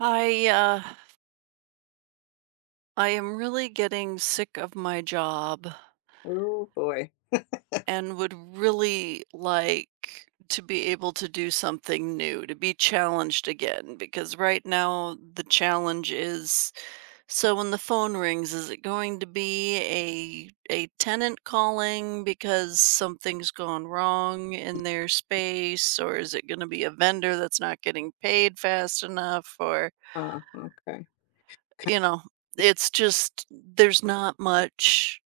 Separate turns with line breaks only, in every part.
I uh I am really getting sick of my job
Oh boy.
and would really like to be able to do something new, to be challenged again because right now the challenge is so when the phone rings is it going to be a tenant calling because something's gone wrong in their space or is it going to be a vendor that's not getting paid fast enough or
Oh, okay.
you know, it's just there's not much,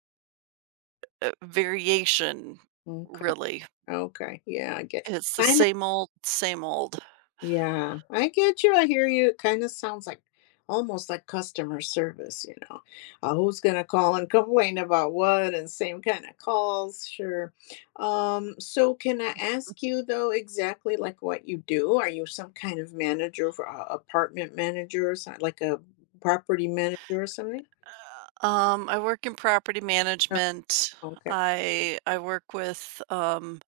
variation,
Okay.
really.
Okay. Yeah, I get
It's the
kind of
same old, same old.
yeah, I get you. I hear you. It kind of sounds like almost like customer service, you know. Who's gonna call and complain about what and same kind of calls, sure. So can I ask you though exactly like what you do? Are you some kind of manager for apartment manager or something like a property manager or something?
I work in property
No.
management.
Okay.
I work with,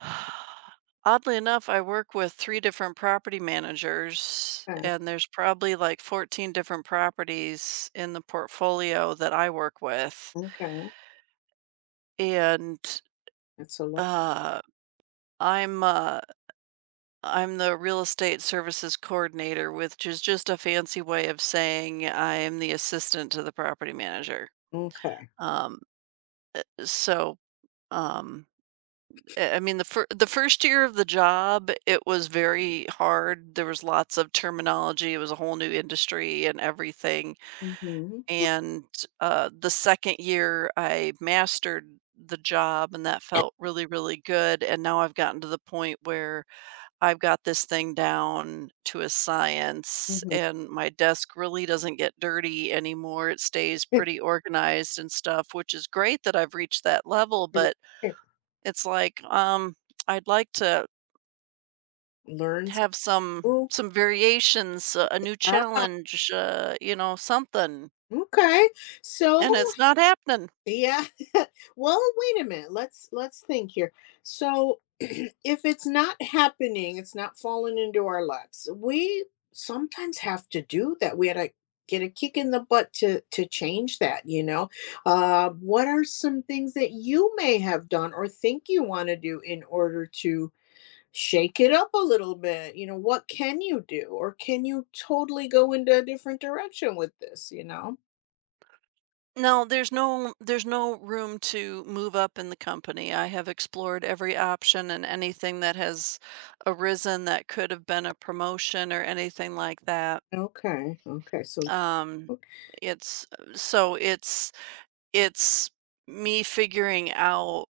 Oddly enough, I work with 3 different property managers,
Okay.
and there's probably, like, 14 different properties in the portfolio that I work with,
Okay.
and,
That's a lot.
uh, I'm, uh I'm the real estate services coordinator, which is just a fancy way of saying I am the assistant to the property manager.
Okay.
Um, so, um Eh, I mean, the fir the first year of the job, it was very hard. There was lots of terminology. It was a whole new industry and everything,
Mm-hmm.
and, the second year, I mastered the job, and that felt really, really good, and now I've gotten to the point where I've got this thing down to a science,
Mhm.
and my desk really doesn't get dirty anymore. It stays pretty organized and stuff, which is great that I've reached that level, but it's like, I'd like to
Learn some
have some
rules.
variations, a new
Ah,
challenge, you know, something,
okay. So
and it's not happening.
yeah. Well, wait a minute. Let's think here. So if it's not happening, it's not falling into our laps. We sometimes have to do that. We had to get a kick in the butt to change that, you know. What are some things that you may have done or think you want to do in order to shake it up a little bit? You know, what can you do? Or can you totally go into a different direction with this, you know?
No, there's no room to move up in the company. I have explored every option and anything that has arisen that could have been a promotion or anything like that.
Okay. Okay. So,
Um, it's so it's me figuring out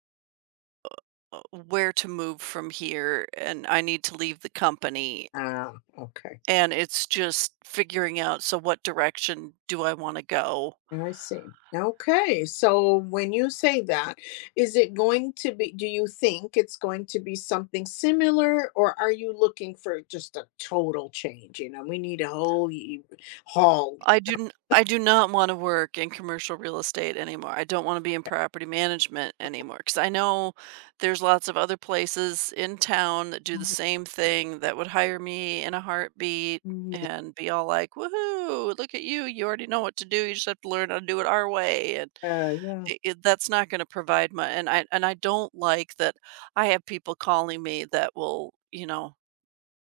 where to move from here, and I need to leave the company.
ah, okay.
And it's just figuring out, so what direction do I want to go?
I see. Okay. So when you say that, is it going to be, do you think it's going to be something similar, or are you looking for just a total change? You know, we need a whole haul.
I do not want to work in commercial real estate anymore. I don't want to be in property management anymore cuz I know there's lots of other places in town that do the
Mhm.
same thing that would hire me in a heartbeat
Mhm.
and be all like, "Woohoo, look at you. You already know what to do. You just have to learn how to do it our way." And
Yeah.
I that's not gonna provide my, and I don't like that I have people calling me that will, you know,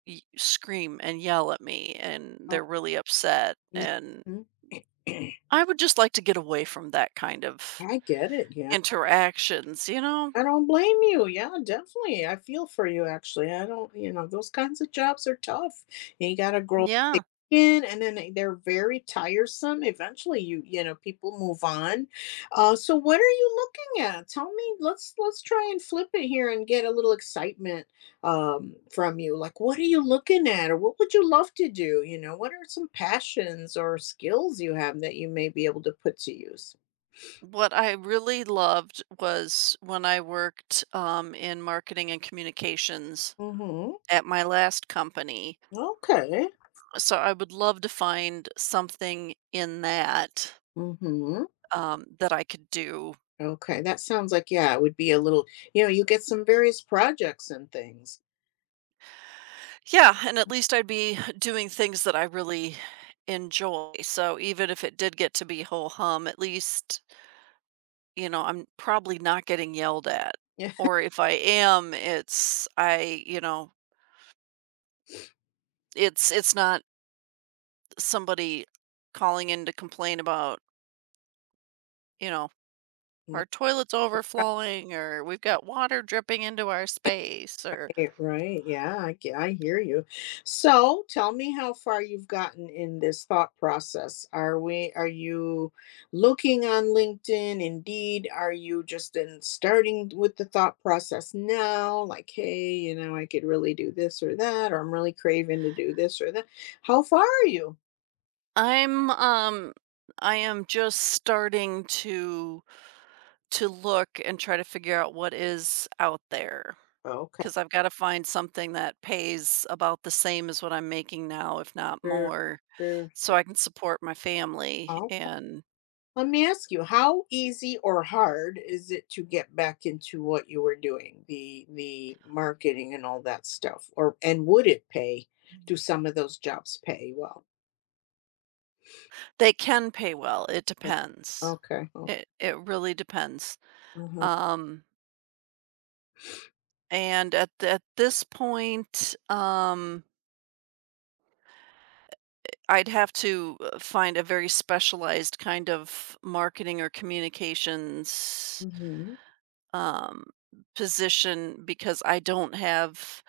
y scream and yell at me, and
Um,
they're really upset, and
mhm.
I would just like to get away from that kind of
I get it. Yeah.
interactions, you know?
I don't blame you. Yeah, definitely. I feel for you actually. I don't, you know, those kinds of jobs are tough. You got to grow thick
Yeah.
skin, and then they're very tiresome. Eventually you, you know, people move on. So what are you looking at? Tell me. Let's try and flip it here and get a little excitement from you. Like what are you looking at, or what would you love to do? You know, what are some passions or skills you have that you may be able to put to use?
What I really loved was when I worked, in marketing and communications
Mhm.
at my last company,
Okay.
so I would love to find something in that,
Mhm.
that I could do.
Okay, that sounds like yeah, it would be a little you know, you get some various projects and things.
Yeah, and at least I'd be doing things that I really enjoy. So even if it did get to be whole hum, at least, you know, I'm probably not getting yelled at.
Yeah.
Or if I am, it's I, you know, it's not somebody calling in to complain about, you know, our toilet's overflowing, or we've got water dripping into our space, or
Right, right. Yeah, I hear you. So, tell me how far you've gotten in this thought process. Are you looking on LinkedIn, Indeed? Are you just in starting with the thought process now? Like, "Hey, you know, I could really do this or that," or, "I'm really craving to do this or that." How far are you?
I'm um I am just starting to look and try to figure out what is out there.
Okay.
'Cause I've gotta find something that pays about the same as what I'm making now, if not
Sure,
more,
sure,
so I can support my family,
sure.
and
Let me ask you, how easy or hard is it to get back into what you were doing, the marketing and all that stuff? Or and would it pay? Do some of those jobs pay well?
they can pay well, it depends.
Okay. Oh,
It really depends.
mhm,
Um, and at this point, I'd have to, find a very specialized kind of marketing or communications,
mhm,
um, position because I don't have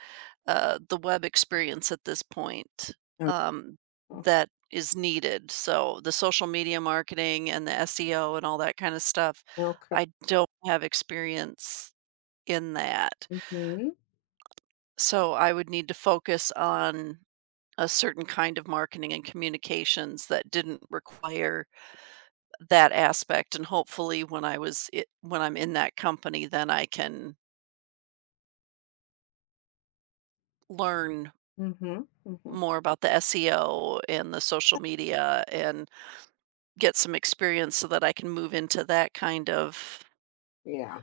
the web experience at this point
oh,
um,
oh,
that is needed. So the social media marketing and the SEO and all that kind of stuff,
okay.
I don't have experience in that.
Mhm,
So I would need to focus on a certain kind of marketing and communications that didn't require that aspect, and hopefully when I'm in that company then I can learn
mhm, mhm.
more about the SEO and the social media and get some experience so that I can move into that kind of.
Yeah.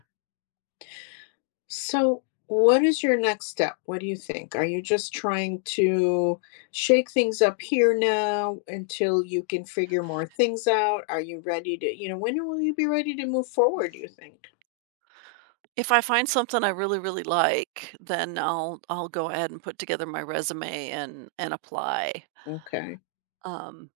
So, what is your next step? What do you think? Are you just trying to shake things up here now until you can figure more things out? Are you ready to, you know, when will you be ready to move forward, do you think?
If I find something I really, really like, then I'll go ahead and put together my resume and apply.
Okay.
Um,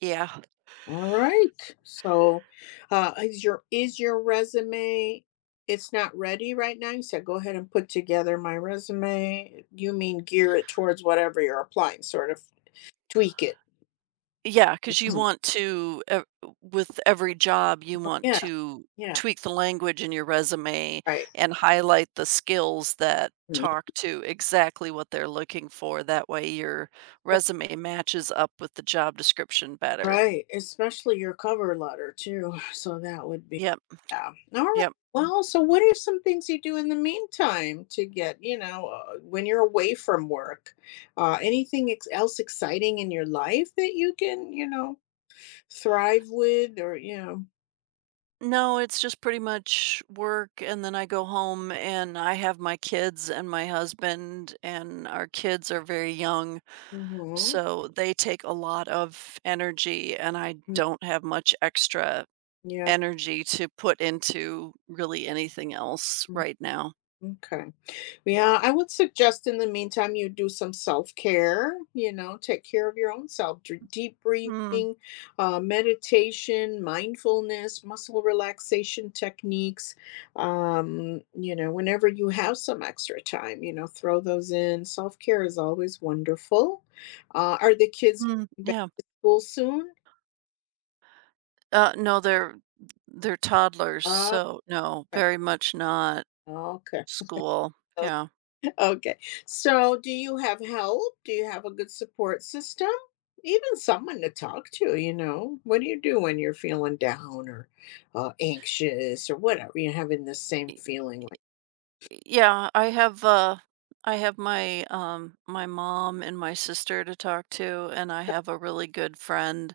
yeah.
All right. So, is your resume it's not ready right now? You said go ahead and put together my resume. You mean gear it towards whatever you're applying, sort of tweak it.
Because you
Mhm.
want to ev With every job, you want
Yeah.
to
Yeah.
tweak the language in your resume
Right.
and highlight the skills that talk to exactly what they're looking for. That way your resume matches up with the job description better.
Right, especially your cover letter too, so that would be
Yep,
yeah. All right,
yep.
well, so what are some things you do in the meantime to get you know, when you're away from work? Anything ex else exciting in your life that you can, you know, thrive with, or you know.
No, it's just pretty much work, and then I go home and I have my kids and my husband, and our kids are very young,
Mhm.
so they take a lot of energy, and I
Mm,
don't have much extra
yeah,
energy to put into really anything else
mm,
right now.
m'kay. Yeah, I would suggest in the meantime you do some self-care, you know, take care of your own self, deep
Mm,
breathing, meditation, mindfulness, muscle relaxation techniques. You know, whenever you have some extra time, you know, throw those in. Self-care is always wonderful. Are the kids
mm,
back
yeah.
to school soon?
No, they're toddlers,
Uh,
so no,
okay.
very much not
Okay.
school. Yeah.
Okay. So, do you have help? Do you have a good support system? Even someone to talk to, you know? What do you do when you're feeling down or anxious or whatever? You're having the same feeling.
Yeah, I have my my mom and my sister to talk to, and I have a really good friend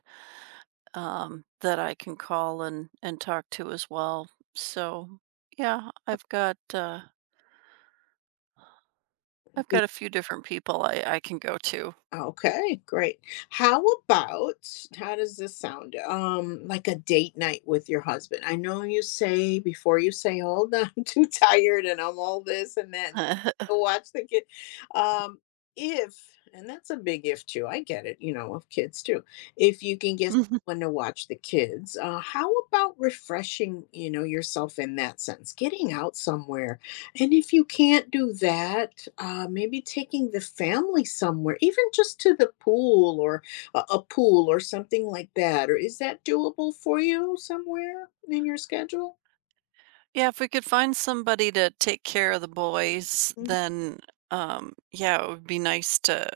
that I can call and talk to as well. So, yeah, I've got a few different people I can go to.
Okay, great. How about how does this sound? Like a date night with your husband. I know you say before you say, "Hold on, I'm too tired and I'm all this and then watch the kid." Um, if and that's a big if too. I get it, you know, of kids too. If you can get
Mhm.
someone to watch the kids, how about refreshing, you know, yourself in that sense? Getting out somewhere, and if you can't do that, maybe taking the family somewhere, even just to the pool or a pool or something like that. Or is that doable for you somewhere in your schedule?
Yeah, if we could find somebody to take care of the boys,
Mhm.
then yeah, it would be nice to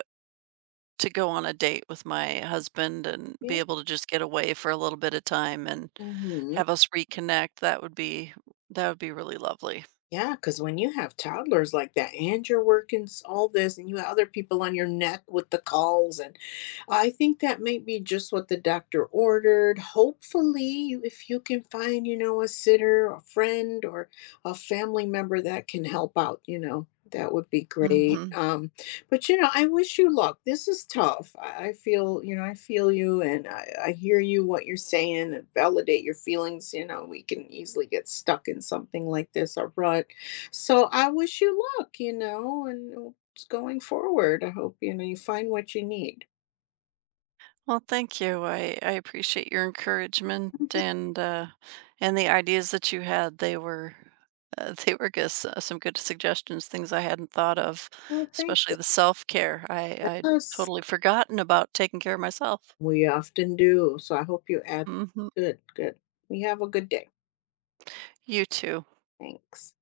go on a date with my husband and
Yeah.
be able to just get away for a little bit of time and
Hmm.
have us reconnect. That would be really lovely.
Yeah, because when you have toddlers like that and you're working s all this and you have other people on your neck with the calls, and I think that may be just what the doctor ordered. Hopefully, you if you can find, you know, a sitter, a friend, or a family member that can help out, you know, that would be mhm. Great.
Mhm.
But you know, I wish you luck. This is tough. I feel, you know, I feel you, and I hear you what you're saying and validate your feelings. You know, we can easily get stuck in something like this, a rut. So I wish you luck, you know, and it's going forward. I hope, you know, you find what you need.
Well, thank you. I appreciate your encouragement
Mhm.
and the ideas that you had. They were they were guess, some good suggestions, things I hadn't thought of,
Well, thank
especially
you.
the self-care. I
Yes,
totally forgotten about taking care of myself.
we often do. So I hope you add
Mhm.
good, good. We have a good day.
You too.
Thanks.